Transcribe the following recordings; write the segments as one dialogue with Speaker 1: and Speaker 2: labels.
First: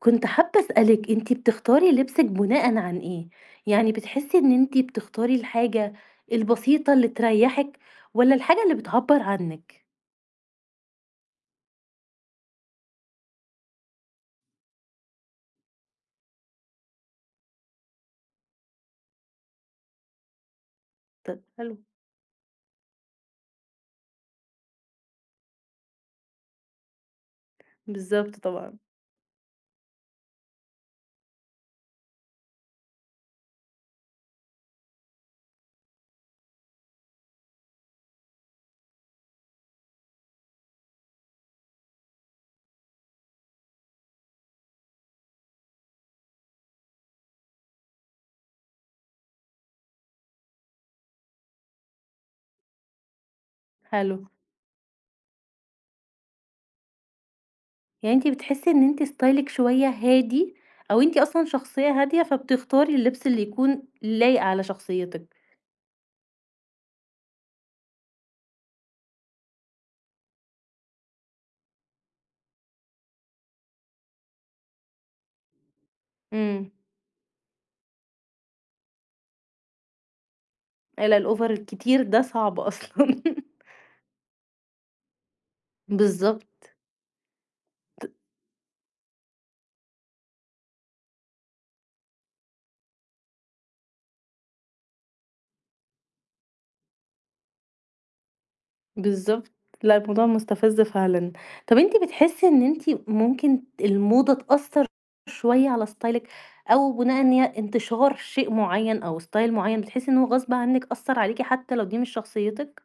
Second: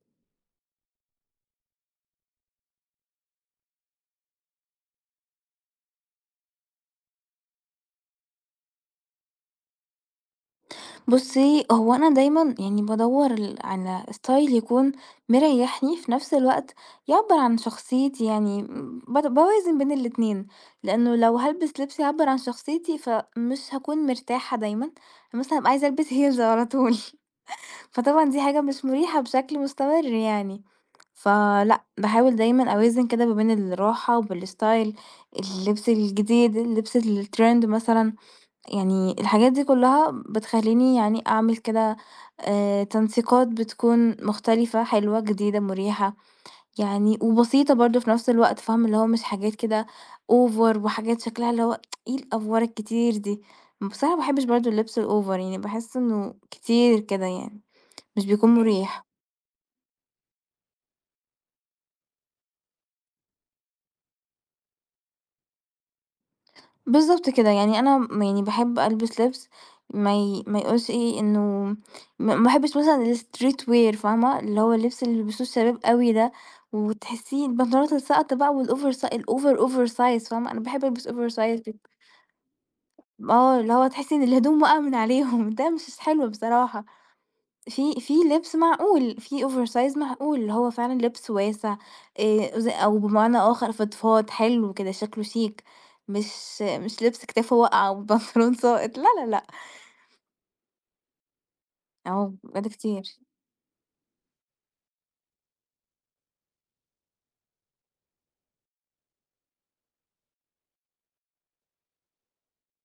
Speaker 1: كنت حابة أسألِك أنتِ بتختاري لبسِك بناءً عن إيه؟ يعني بتحسي إن أنتِ بتختاري الحاجة البسيطة اللي تريحِك والّا الحاجة اللي بتعبّر عنِك؟
Speaker 2: بُصّي، هو أنا دايمًا يعني بادوّر على style يكون مريّحني، في نفس الوقت يعبّر عن شخصيتي يعني م باد باوازن بين الاتنين، لإنه لو
Speaker 1: طب حلو،
Speaker 2: هالبس لبس يعبّر عن شخصيتي، فمش هاكون مرتاحة دايمًا، مثلًا هابقى عايزة ألبس heels على طول، فطبعًا
Speaker 1: بالضبط
Speaker 2: دي حاجة
Speaker 1: طبعًا،
Speaker 2: مش مُريحة بشكل مستمر يعني، فلأ، باحاول دايمًا أوازن كده ما بين الراحة وبالstyle اللبس الجديد، اللبس الtrend مثلًا. يعني الحاجات دي كلها بتخلّيني يعني أعمل كده تنسيقات بتكون مختلفة، حلوة، جديدة، مريحة، يعني وبسيطة برضه في نفس الوقت، فاهم؟ اللي هو مش حاجات كده over وحاجات شكلها اللي هو إيه الأفوار الكتير دي؟ بصراحة
Speaker 1: حلو،
Speaker 2: ما باحبش برضه اللبس الover يعني باحس إنه كتير كده يعني،
Speaker 1: يعني
Speaker 2: مش
Speaker 1: أنتِ
Speaker 2: بيكون
Speaker 1: بتحسي إن أنتِ
Speaker 2: مُريح.
Speaker 1: ستايلِك شوية هادي أو أنتِ أصلًا شخصية هادية فبتختاري اللبس اللي يكون لايق على شخصيتِك،
Speaker 2: بالضبط كده، يعني أنا يعني باحب ألبس لبس ما يقولش إيه إنه ما باحبش مثلًا الstreet wear فاهمة؟ اللي هو اللبس اللي بيلبسوه الشباب أوي ده،
Speaker 1: إمم،
Speaker 2: وتحسيه البنطلونات الساقطة بقى والover سا الover oversize فاهمة؟ أنا باحب ألبس
Speaker 1: إلا الover
Speaker 2: oversize.
Speaker 1: الكتير ده صعب أصلًا.
Speaker 2: آه، اللي هو تحسي إن الهدوم واقعة من عليهم ده مش حلو
Speaker 1: بالضبط.
Speaker 2: بصراحة. في لبس معقول، في oversize معقول، اللي هو فعلًا لبس واسع ز أو بمعنى آخر فضفاض حلو كده شكله شيك، مش لبس كتافه واقعة وبنطلون ساقط، لا، لا، لأ،
Speaker 1: بالضبط. لأ، الموضوع مستفز فعلًا. طَب أنتِ
Speaker 2: أهو
Speaker 1: بتحسّي إن
Speaker 2: بجد
Speaker 1: أنتِ
Speaker 2: كتير.
Speaker 1: ممكن الموضة تأثّر شوية على ستايلِك أو بناءً إن هي انتشار شيء معيّن أو ستايل معيّن بتحسّي إن هو غصب عنِّك أثّر عليكِ حتى لو دي مش شخصيتِك؟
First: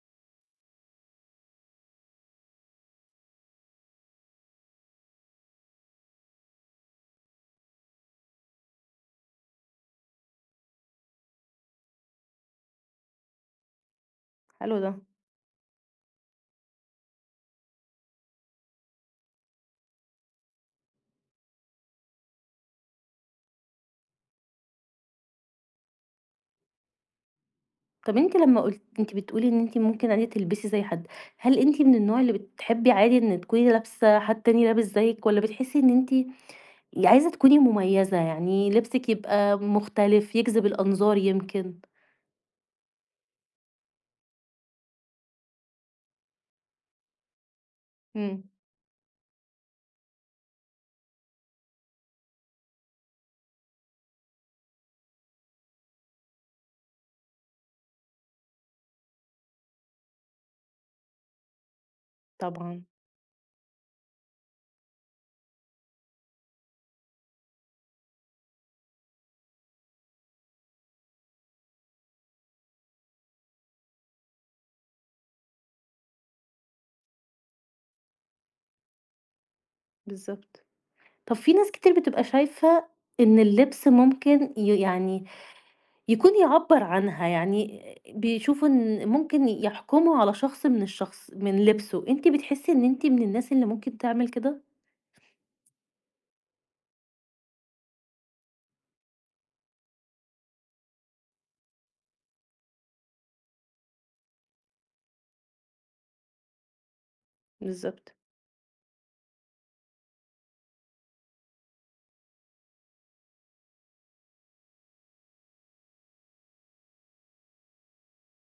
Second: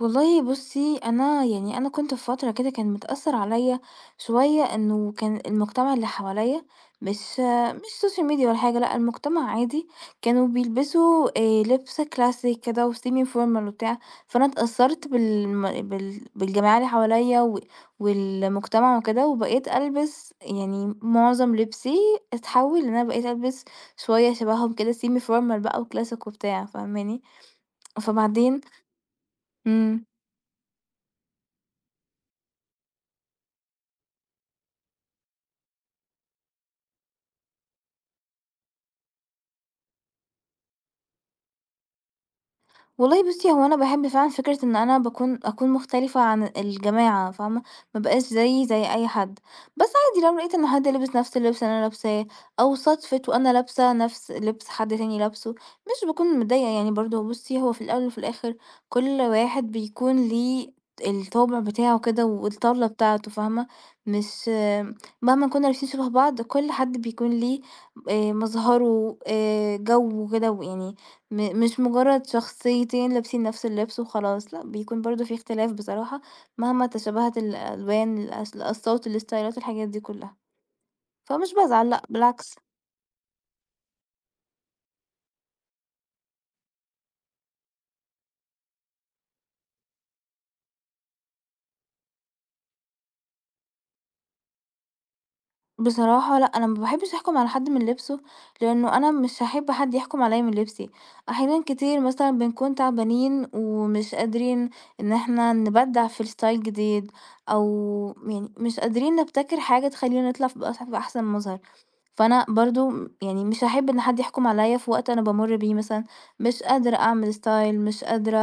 Speaker 2: والله بُصّي، أنا كنت في فترة كده كان متأثّر عليَّ شوية إنه كان المجتمع اللي حواليَّ مش مش social media ولا حاجة، لأ المجتمع عادي، كانوا بيلبسوا لِبْس classic كده وsemi formal وبتاع، فأنا
Speaker 1: حلو ده.
Speaker 2: اتأثّرت بالم بال بالجماعة اللي حواليَّ والمجتمع وكده، وبقيت ألبس يعني معظم لبسي اتحوّل إن أنا بقيت ألبس شوية شبههم كده semi formal بقى وclassic وبتاع، فاهماني؟
Speaker 1: طَب أنتِ لمّا
Speaker 2: فبعدين
Speaker 1: قُلت أنتِ بتقولي إن أنتِ
Speaker 2: إمم.
Speaker 1: ممكن عادي تلبسي زي حد، هل أنتِ من النوع اللي بتحبّي عادي إن تكوني لابسة حد تاني لابس زيِّك والّا بتحسّي إن أنتِ عايزة تكوني مميّزة، يعني لبسِك يبقى مختلف، يجذب الأنظار يمكن؟
Speaker 2: والله بُصّي، هو أنا باحب فعلًا فكرة إن أنا أكون مختلفة عن الجماعة فاهمة، ما ابقاش
Speaker 1: إمم،
Speaker 2: زيي زي أي حد، بس عادي لو لقيت إن حد لبس نفس اللبس اللي أنا لابساه، أو صادفت وأنا لابسة نفس لبس حد تاني لابسه، مش باكون متضايقة يعني برضه بُصّي، هو في الأول وفي الآخر كل واحد بيكون ليه الطابع بتاعه كده
Speaker 1: طبعًا.
Speaker 2: والطاولة بتاعته فاهمة، مش مهما كنا لابسين شبه بعض كل حد بيكون ليه مظهره جوّه كده ويعني مش مجرد شخصيتين لابسين نفس اللبس وخلاص، لأ بيكون برضه في اختلاف بصراحة، مهما تشابهت الألوان، الأصوات، الستايلات، الحاجات دي كلها،
Speaker 1: بالضبط. طب في
Speaker 2: فمش
Speaker 1: ناس
Speaker 2: بازعل
Speaker 1: كتير
Speaker 2: لأ
Speaker 1: بتبقى
Speaker 2: بالعكس.
Speaker 1: شايفة إن اللبس ممكن يعني يكون يعبّر عنها، يعني بيشوفوا إن ممكن يحكموا على شخص من الشخص من لبسه، أنتِ بتحسي إن أنتِ من الناس اللي ممكن تعمل كده؟
Speaker 2: بصراحة لأ، أنا ما باحبش أحكم على حد من لبسه، لأنه أنا مش هاحب حد يحكم عليَّ من لبسي، أحيانا كتير مثلًا بنكون تعبانين ومش قادرين إن احنا نبدع في style جديد، أو
Speaker 1: بالضبط،
Speaker 2: يعني مش قادرين نبتكر حاجة تخلينا نطلع ف بأح بأحسن مظهر، فأنا برضه يعني مش هاحب إن حد يحكم عليَّ في وقت أنا بامُر بيه مثلًا مش قادرة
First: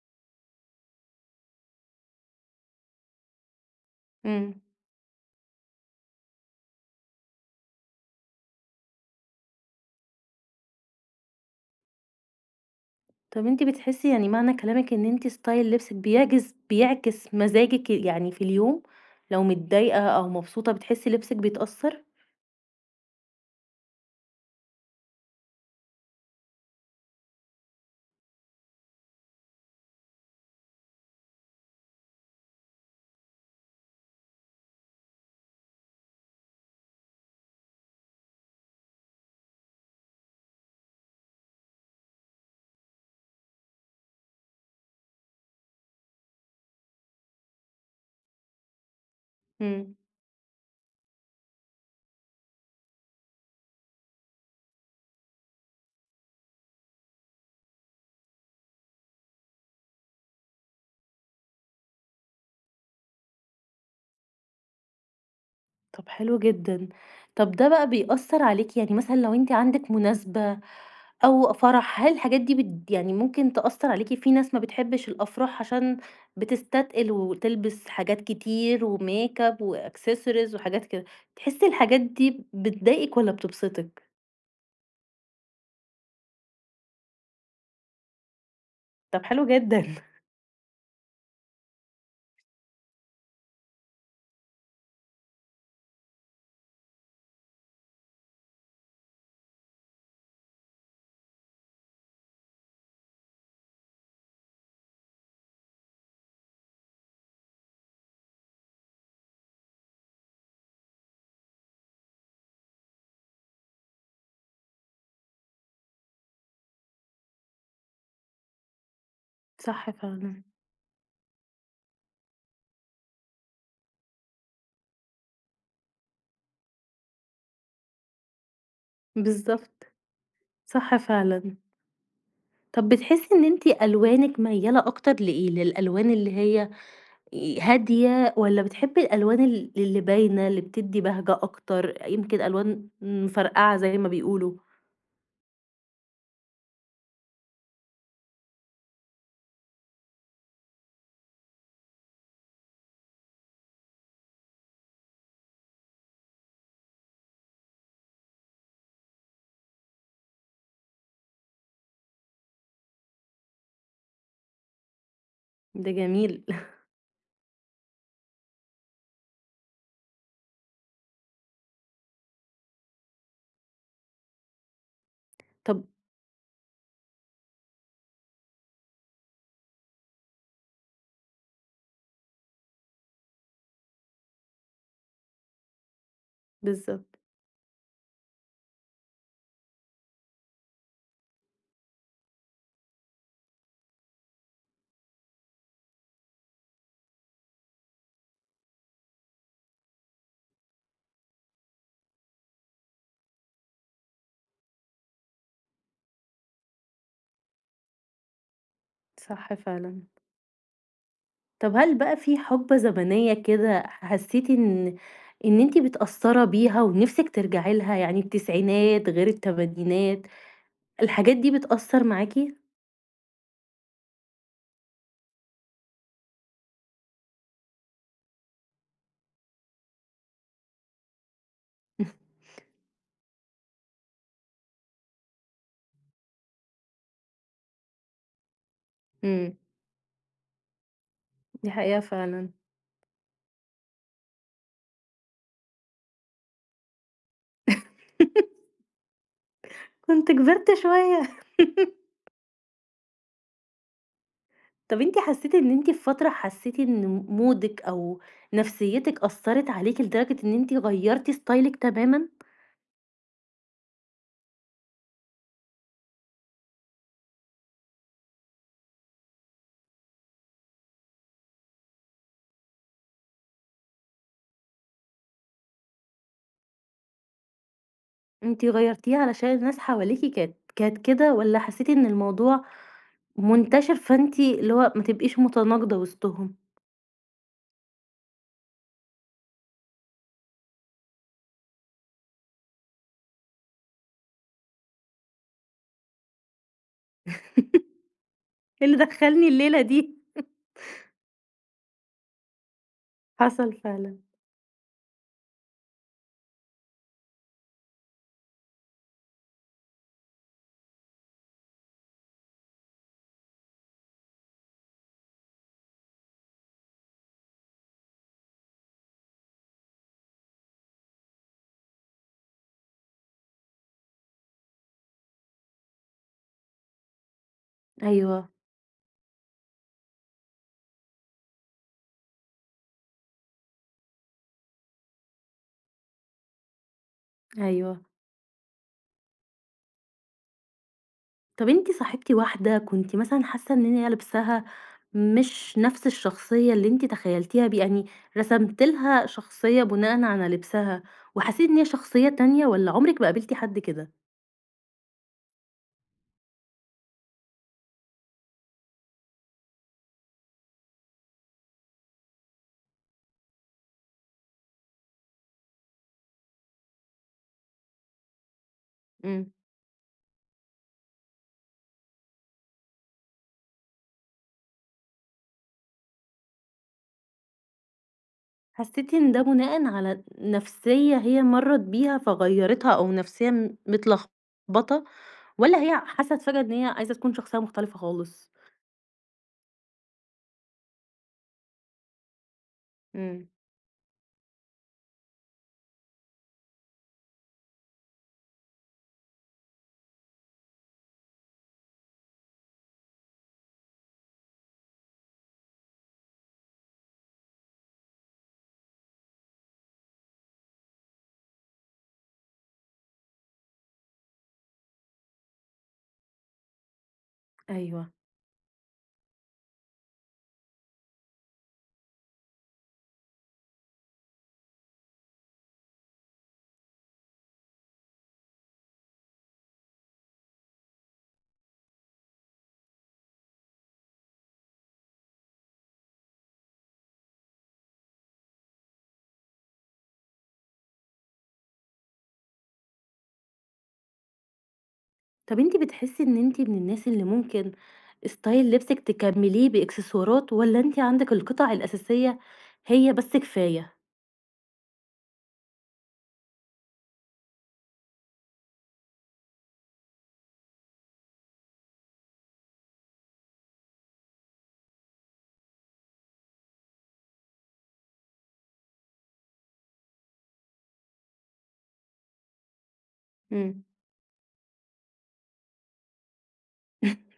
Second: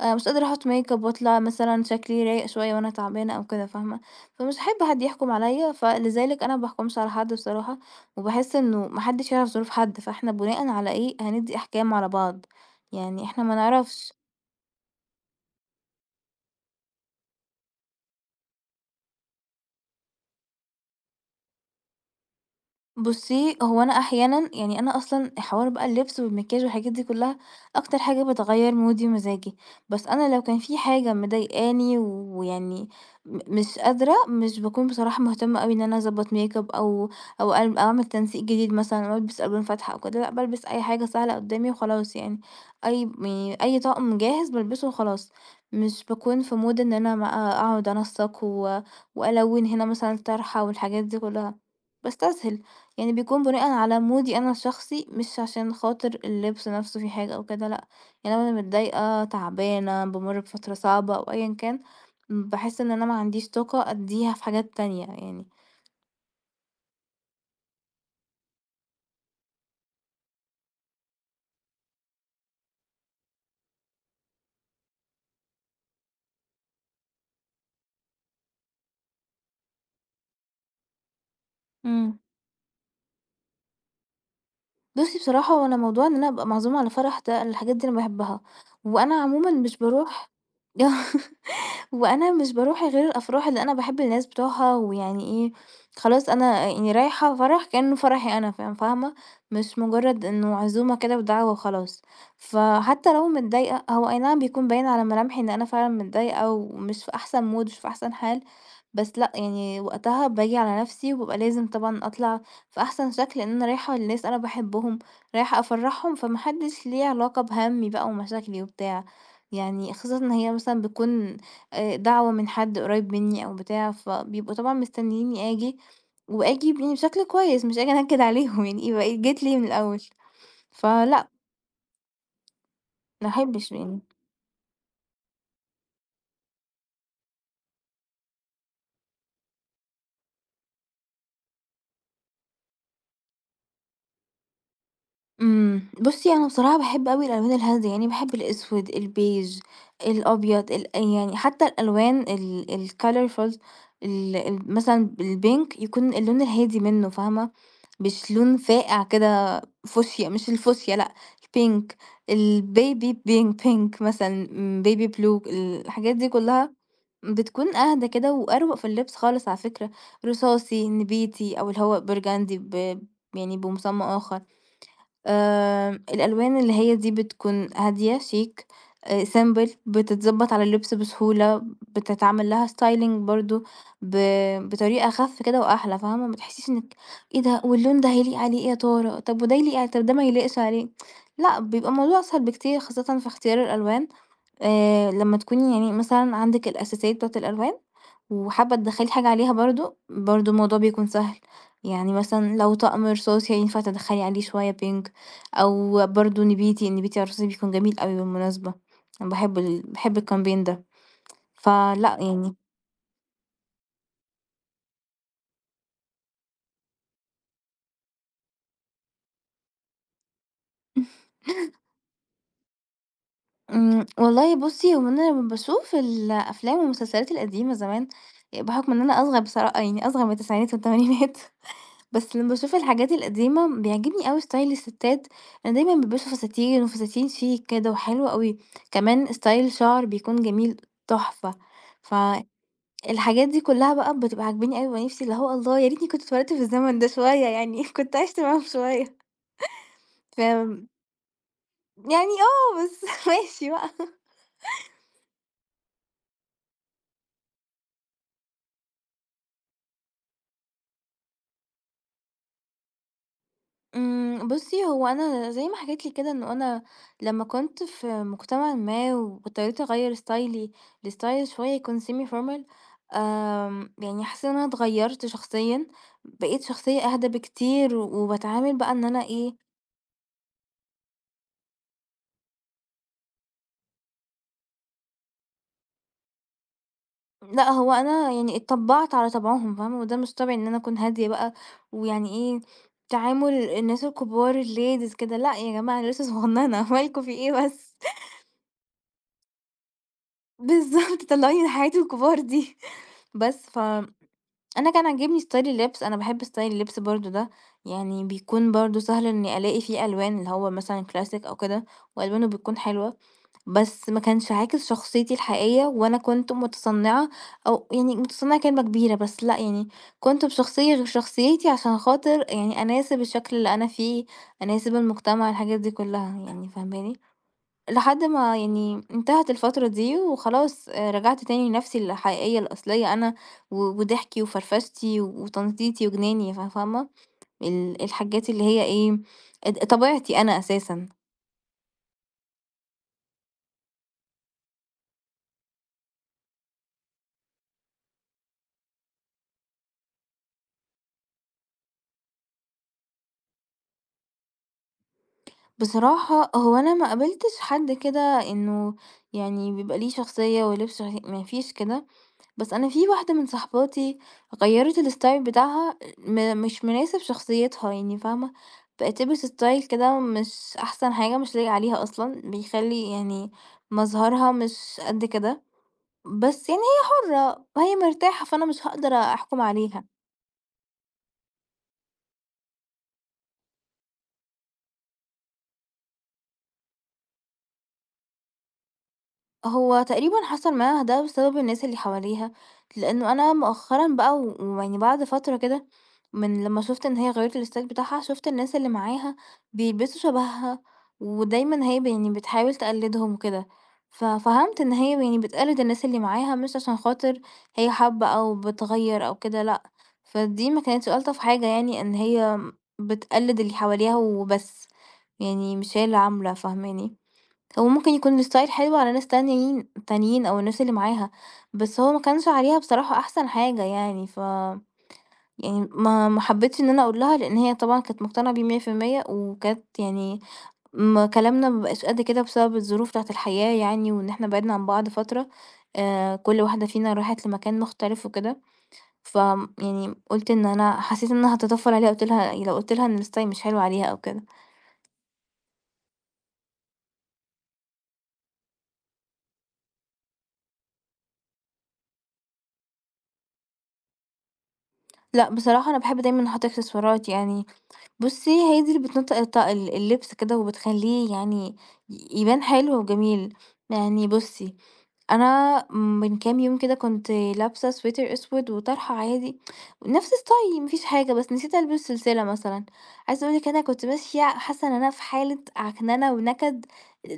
Speaker 2: مش قادرة أحط makeup وأطلع مثلًا شكلي رايق شوية وأنا تعبانة أو كده، فاهمة؟ فمش
Speaker 1: إمم.
Speaker 2: هاحب حد يحكم عليَّ، فلذلك أنا ما باحكمش على حد بصراحة، وباحس إنه ما حدش يعرف ظروف حد، فإحنا بناءً على إيه هندّي أحكام على بعض؟ يعني إحنا
Speaker 1: طب
Speaker 2: ما
Speaker 1: أنتِ بتحسي
Speaker 2: نعرفش.
Speaker 1: يعني معنى كلامِك إن أنتِ ستايل لبسِك بيعجز بيعكس مزاجِك يعني في اليوم؟ لو متضايقة أو مبسوطة بتحسي لبسِك بيتأثّر؟
Speaker 2: بُصّي، هو أنا أحيانًا يعني أنا أصلًا حوار بقى اللبس والمكياج والحاجات دي كلّها أكتر حاجة بتغيّر مودي ومزاجي، بس أنا لو كان في حاجة مضايقاني ويعني مش قادرة، مش باكون بصراحة مهتمة أوي إن أنا أضبّط ميك اب أو أو أل أو أعمل تنسيق جديد مثلًا أو ألبس ألوان فاتحة أو كده، لأ بالبس أي حاجة سهلة قدّامي وخلاص يعني، أي م يعني أي طقم جاهز بالبسه وخلاص، مش باكون في مود إن أنا بقى أقعد أنسّق وألوّن هنا
Speaker 1: إمم.
Speaker 2: مثلًا طرحة والحاجات دي كلّها، باستسهل. يعني بيكون بناءً على مودي أنا الشخصي، مش عشان خاطر اللبس نفسه فيه حاجة أو كده لأ، يعني لو أنا متضايقة، تعبانة، بامُر بفترة صعبة أو أيًا كان، باحس إن أنا ما عنديش طاقة أدّيها في حاجات تانية يعني.
Speaker 1: طب حلو جدًا. طب ده بقى بيأثّر عليكِ يعني مثلًا لو أنتِ عندِك مناسبة أو فرح، هل الحاجات دي يعني ممكن تأثّر عليكِ؟ في ناس ما بتحبش الأفراح عشان بتستتقل وتلبس حاجات كتير وmakeup وaccessories وحاجات كده. تحسّي الحاجات
Speaker 2: إمم.
Speaker 1: دي بتضايقِك والّا بتبسطِك؟
Speaker 2: بُصّي بصراحة هو أنا موضوع إن أنا أبقى معزومة على فرح ده، الحاجات دي أنا باحبها، وأنا
Speaker 1: طب حلو
Speaker 2: عمومًا مش
Speaker 1: جدًا.
Speaker 2: باروح وأنا مش باروح غير الأفراح اللي أنا باحب الناس بتوعها، ويعني إيه، خلاص أنا يعني رايحة فرح كأنه فرحي أنا، فاهمة؟ مش مجرد إنه عزومة كده ودعوة وخلاص، فحتى لو متضايقة هو أي نعم بيكون باين على ملامحي إن أنا فعلًا متضايقة ومش في أحسن مود مش في أحسن حال، بس لأ يعني وقتها باجي على نفسي وبابقى لازم طبعًا أطلع في أحسن شكل، لأن أنا رايحة لناس أنا باحبهم، رايحة أفرحهم، فما حدش ليه علاقة بهمي بقى ومشاكلي وبتاع،
Speaker 1: صح
Speaker 2: يعني خاصةً إن
Speaker 1: فعلًا،
Speaker 2: هي مثلًا بتكون دعوة من حد قريب منّي أو بتاع، فبيبقوا طبعًا مستنيينّي آجي، وآجي يعني بشكل كويس، مش آجي أنكد عليهم يعني يبقى جيت ليه من
Speaker 1: بالضبط،
Speaker 2: الأول،
Speaker 1: صح
Speaker 2: فلأ
Speaker 1: فعلًا. طب
Speaker 2: ما
Speaker 1: بتحسّي إن أنتِ
Speaker 2: أحبش يعني.
Speaker 1: ألوانِك ميّالة أكتر لإيه؟ للألوان اللي هي هادية والّا بتحبي الألوان اللي باينة، اللي بتدّي بهجة أكتر، يمكن ألوان مفرقعة زي ما بيقولوا،
Speaker 2: بُصّي أنا بصراحة باحب أوي الألوان الهادية، يعني باحب الأسود، البيج، الأبيض، يعني حتى الألوان الcolorful ال ال مثلًا الpink يكون اللون الهادي منه فاهمة، مش لون فاقع كده فوشيا مش الفوشيا لأ، الpink الbaby pink مثلًا، baby blue
Speaker 1: ده
Speaker 2: الحاجات دي
Speaker 1: جميل
Speaker 2: كلها بتكون أهدى كده وأروق في اللبس خالص على فكرة، رصاصي، نبيتي أو اللي هو برجندي يعني بمسمى آخر.
Speaker 1: طب
Speaker 2: الألوان اللي هي دي بتكون هادية شيك، simple بتتضبط على اللبس بسهولة، بتتعمل لها styling برضه ب بطريقة أخف كده وأحلى، فاهمة؟ ما تحسيش إنِك
Speaker 1: بالضبط،
Speaker 2: إيه ده واللون ده هيليق عليه إيه يا ترى؟ طب وده يليق ع طب ده ما يليقش عليه، لأ بيبقى الموضوع أسهل بكتير خاصةً في اختيار الألوان. لمّا تكوني يعني مثلًا عندِك الأساسيات بتاعة الألوان، وحابة تدخّلي حاجة عليها برضه، الموضوع بيكون سهل، يعني مثلًا لو طقم رصاصي ينفع تدخّلي عليه شوية pink أو برضه نبيتي، النبيتي الرصاصي بيكون جميل أوي بالمناسبة، أنا
Speaker 1: صح
Speaker 2: باحب ال
Speaker 1: فعلًا.
Speaker 2: باحب الcampaign ده،
Speaker 1: طب هل بقى
Speaker 2: فلأ
Speaker 1: في
Speaker 2: يعني
Speaker 1: حقبة زمنية كده حسّيتِ إن أنتِ متأثّرة بيها ونِفْسِك ترجعي لها، يعني التسعينات غير التمانينات، الحاجات دي بتأثّر معاكِ؟
Speaker 2: والله بُصّي، هو أنا لمّا باشوف الأفلام والمسلسلات القديمة زمان، بحكم إن أنا أصغر يعني أصغر من التسعينات والتمانينات بس لمّا باشوف الحاجات القديمة بيعجبني أوي ستايل الستات، أنا دايمًا بيلبسوا فساتين وفساتين شيك كده وحلو أوي، كمان
Speaker 1: إمم،
Speaker 2: ستايل الشعر بيكون جميل تحفة،
Speaker 1: دي حقيقة فعلًا
Speaker 2: فالحاجات دي كلها بقى بتبقى عاجباني أوي، بابقى نفسي اللي هو الله يا ريتني كنت اتولدت في الزمن ده شوية يعني كنت عِشت معاهم شوية،
Speaker 1: كنت
Speaker 2: ف
Speaker 1: كبرت شوية.
Speaker 2: يعني آه، بس ماشي بقى.
Speaker 1: طب أنتِ حسّيتِ إن أنتِ في فترة حسّيتِ إن مودِك أو نفسيتِك أثّرت عليكِ لدرجة إن أنتِ غيّرتِ ستايلِك تمامًا؟
Speaker 2: بُصّي هو أنا زي ما حكيت لِك كده إنه أنا لمّا كنت في مجتمع ما واضطريت أغيّر ستايلي لستايل شوية يكون semi formal يعني حسيت إن أنا اتغيّرت شخصيًا، بقيت شخصية أهدى بكتير
Speaker 1: أنتِ
Speaker 2: وباتعامل بقى إن
Speaker 1: غيّرتيه
Speaker 2: أنا
Speaker 1: علشان
Speaker 2: إيه،
Speaker 1: الناس حواليكِ كانت كده والّا حسّيتِ إن الموضوع منتشر فأنتِ اللي هو ما تبقيش متناقضة وسطهم؟
Speaker 2: لأ هو أنا يعني اتطبّعت على طبعهم فاهمة، وده مش طبيعي إن أنا أكون هادية بقى ويعني إيه، تعامل الناس الكبار الladies كده، لأ يا جماعة أنا لسه صغنّنة مالكم في إيه بس؟
Speaker 1: إيه اللي دخّلني الليلة دي؟
Speaker 2: بالضبط طلّعوني لحياة الكبار دي بس
Speaker 1: حصل فعلًا.
Speaker 2: أنا كان عاجبني ستايل اللبس، أنا باحب ستايل اللبس برضه ده، يعني بيكون برضه سهل إني ألاقي فيه ألوان اللي هو مثلًا كلاسيك أو كده، وألوانه بتكون حلوة، بس ما كانش عاكس شخصيتي الحقيقية، وأنا كنت متصنعة أو يعني متصنعة كلمة كبيرة، بس لأ يعني كنت بشخصية غير شخصيتي عشان خاطر يعني أناسب الشكل اللي أنا فيه، أناسب المجتمع، الحاجات دي كلها يعني فاهماني؟ لحد
Speaker 1: أيوه،
Speaker 2: ما يعني انتهت الفترة دي وخلاص آه، رجعت تاني لنفسي الحقيقية الأصلية أنا و- وضحكي وفرفشتي وتنطيطي وجناني فاهمة
Speaker 1: أيوه.
Speaker 2: الحاجات اللي هي ايه طبيعتي أنا أساسا.
Speaker 1: طب أنتِ صاحبتِ واحدة كنتِ مثلًا حاسة إن هي لبسها مش نفس الشخصية اللي أنتِ تخيلتيها بيه، يعني رسمتِ لها شخصية بناءً على لبسها، وحسيتِ إن هي شخصية تانية والّا عمرِك ما قابلتِ حد كده؟
Speaker 2: بصراحة هو أنا ما قابلتش حد كده إنه يعني بيبقى ليه شخصية ولبس ما فيش كده، بس أنا في واحدة من صاحباتي غيّرِت الstyle بتاعها مش مناسب شخصيتها يعني فاهمة، بقت تلبس
Speaker 1: إمم.
Speaker 2: style كده مش أحسن حاجة، مش لايق عليها أصلًا، بيخلّي يعني مظهرها مش قد كده، بس يعني هي حرة، هي مرتاحة فأنا مش
Speaker 1: حسيتِ
Speaker 2: هاقدر
Speaker 1: إن ده
Speaker 2: أحكم
Speaker 1: بناءً
Speaker 2: عليها.
Speaker 1: على نفسية هي مرّت بيها فغيّرتها أو نفسية متلخبطة، والّا هي حست فجأة إن هي عايزة تكون شخصية مختلفة خالص؟
Speaker 2: هو تقريبًا حصل معاها ده بسبب الناس اللي حواليها، لإنه
Speaker 1: إمم.
Speaker 2: أنا مؤخرًا بقى ويعني بعد فترة كده من لمّا شُفت إن هي غيّرت الstyle بتاعها، شُفت الناس اللي معاها بيلبسوا شبهها، ودايمًا هي يعني بتحاول تقلدهم وكده، ففهمت إن هي يعني بتقلد الناس اللي معاها مش عشان خاطر هي حابة أو بتغيّر أو كده لأ، فدي ما كانتش ألطف حاجة يعني إن هي بتقلد اللي حواليها وبس، يعني مش هي اللي عاملة، فاهماني؟ هو
Speaker 1: أيوه.
Speaker 2: ممكن يكون الستايل حلو على ناس تانيين أو الناس اللي معاها، بس هو ما كانش عليها بصراحة أحسن حاجة يعني، يعني ما حبيتش إن أنا أقول لها، لإن هي طبعًا كانت مقتنعة بيه 100% وكانت يعني ما كلامنا ما بقاش قد كده بسبب الظروف بتاعة الحياة يعني، وإن إحنا بعدنا عن بعض فترة، كل واحدة فينا راحت لمكان مختلف وكده، ف يعني قُلت إن أنا حسيت إن أنا هاتطفل عليها، قُلت لها لو قُلت لها إن الستايل مش حلو عليها أو كده.
Speaker 1: طب أنتِ بتحسّي إن أنتِ من الناس اللي ممكن style لبسِك تكمّليه بإكسسوارات والّا أنتِ عندِك القطع الأساسية هي بس كفاية؟
Speaker 2: لأ، بصراحة أنا باحب دايمًا أحط إكسسوارات يعني، بُصّي، هي دي اللي بتنطّق الط- ال اللبس كده وبتخلّيه يعني يبان حلو وجميل. يعني بُصّي، أنا من كام يوم كده كنت لابسة سويتر أسود وطرحة عادي، نفس style ما فيش حاجة، بس نسيت ألبس سلسلة مثلًا. عايزة أقول لِك أنا
Speaker 1: إمم،
Speaker 2: كنت ماشية حاسة إن أنا في حالة عكننة ونكد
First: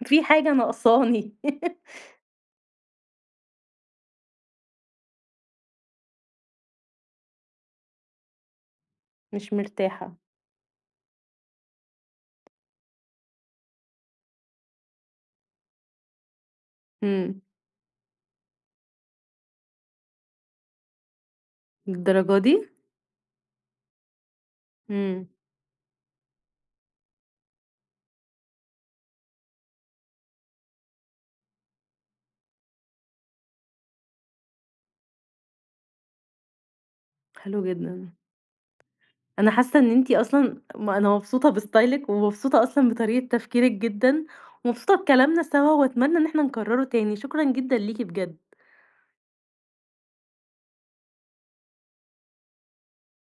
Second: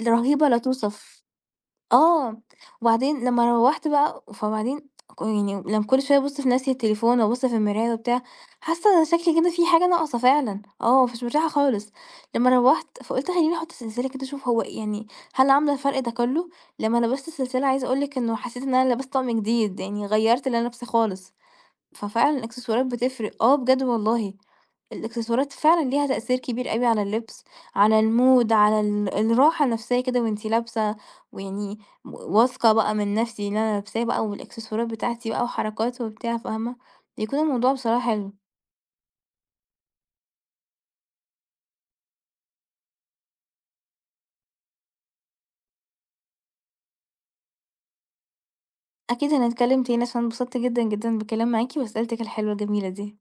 Speaker 1: في
Speaker 2: رهيبة
Speaker 1: حاجة
Speaker 2: لا توصف.
Speaker 1: ناقصاني
Speaker 2: آه، وبعدين لمّا روّحت بقى فبعدين يعني لمّا كل شوية أبُص في ناسية التليفون وأبُص في المراية وبتاع، حاسة أنا شكلي كده
Speaker 1: مش
Speaker 2: في حاجة
Speaker 1: مرتاحة،
Speaker 2: ناقصة فعلًا، آه، مش مرتاحة خالص. لمّا روّحت فقُلت خلّيني أحُط سلسلة كده أشوف هو يعني هل عاملة الفرق ده كلّه؟ لمّا لبست
Speaker 1: إمم،
Speaker 2: السلسلة عايزة أقول لِك إنه حسيت إن أنا لبست طقم جديد، يعني غيّرت اللي أنا لابساه خالص.
Speaker 1: للدرجة
Speaker 2: ففعلًا
Speaker 1: دي؟
Speaker 2: الإكسسوارات بتفرق، آه بجد والله،
Speaker 1: إمم،
Speaker 2: الإكسسوارات فعلًا ليها تأثير كبير أوي على اللبس، على المود، على الراحة النفسية كده وأنتِ لابسة، ويعني واثقة بقى من نفسي اللي أنا لابساه بقى والإكسسوارات بتاعتي بقى وحركات وبتاع فاهمة، بيكون
Speaker 1: حلو
Speaker 2: الموضوع
Speaker 1: جدًا،
Speaker 2: بصراحة حلو،
Speaker 1: أنا حاسة إن أنتِ أصلًا م أنا مبسوطة بستايلِك ومبسوطة أصلًا بطريقة تفكيرِك جدًا، ومبسوطة بكلامنا سوا وأتمنى إن إحنا نكرره تاني، شكرًا جدًا ليكِ بجد.
Speaker 2: أكيد هنتكلم تاني عشان انبسطت جدًا، جدًا بالكلام معاكِ وأسئلتِك الحلوة الجميلة دي.